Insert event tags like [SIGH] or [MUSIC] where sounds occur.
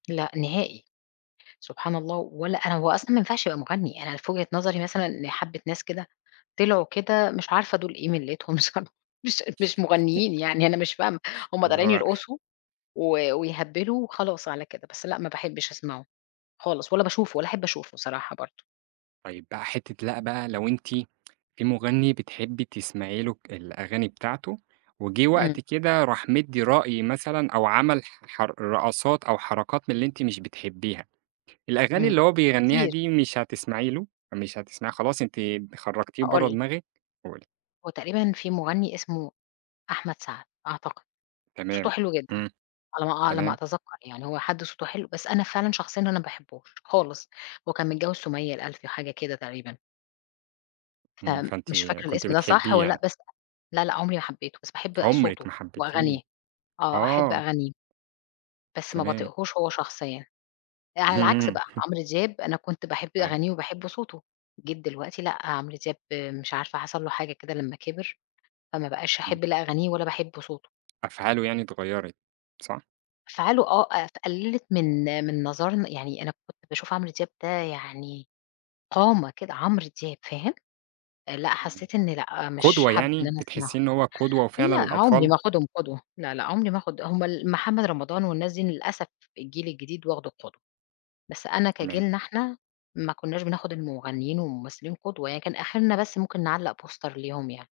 لأ، نهائي. سبحان الله! ولا أنا هو أصلًا ما ينفعش يبقى مُغني، أنا في وجهة نظري مثلًا لحَبِّة ناس كده طِلعوا كده مش عارفة دُول إيه مِلّتهم صرا مش أد مش مغنيين [CHUCKLES] يعني أنا مش فاهمة. هم اللي طالعين هو يرقصوا و ويهَبِّلوا وخلاص على كده. بس لأ، ما باحبش أسمعه، خالص ولا باشوفه، ولا أحب أشوفه صراحة برضه. طيب بقى حتة لأ، بقى لو أنتِ في مُغني بتحبي تسمعي له ك الأغاني بتاعته، وجِه امم. وقت كده راح مِدّي رأي مثلًا أو عمل ح حر رقصات أو حركات من اللي أنتِ مش بتحبيها، الأغاني امم، اللي هو بيغنيها كتير. دي مش هتسمعي له؟ مش هتسمعيها، خلاص أنتِ خرّجتيه هاقول برّه لِك دماغِك؟ قولي. هو تقريبًا في مُغني اسمه أحمد سعد، أعتقد، صوته تمام. حلو جدًا، امم، على ما أع على ما تمام. أتذكّر يعني، هو حد صوته حلو بس أنا فعلًا شخصيًا أنا ما باحبوش خالص. هو كان متجوِّز سُمية الألفي، حاجة كده تقريبًا امم، فأنتِ فمش فاكرة كنتِ الإسم ده صح بتحبيه والّا لأ، يعني؟ بس لأ، لأ، عمري ما حبيته، بس باحب عُمرِك صوته ما حبيتيه وأغانيه. آه، أحب آه. أغانيه. بس ما تمام. باطيقهوش هو شخصيًا. آآ، على العكس اهم. بقى [CHUCKLES] عمرو دياب أنا كنت باحب أيوه. أغانيه وباحب صوته، جيت دلوقتي لأ، عمرو دياب مش عارفة حصل له حاجة كده لما كِبِر، فما بقاش امم. أحب لا أغانيه ولا باحب صوته. أفعاله يعني إتغيرت، صح؟ أفعاله آه، آآ، ف قلّلت من من نظرنا يعني أنا كنت باشوف عمرو دياب ده يعني قامة كده، عمرو دياب، فاهم؟ آآ، لأ، امم، حسيت إن لأ مش قُدوة حابَّة إن يعني؟ أنا أسمعه. بتحِسِّيه إن هُو قدوة فعلًا لأ، عُمري للأطفال؟ ما آخُدهم قدوة، لا، لا عمري ما آخُد هم ال محمد رمضان والناس دي للأسف الجيل الجديد واخده قُدوة، بس أنا تمام. كجيلنا إحنا ما كُناش بناخد المغنيين والممثلين قُدوة، يعني كان أخرنا بس ممكن نعلّق بوستر ليهم يعني.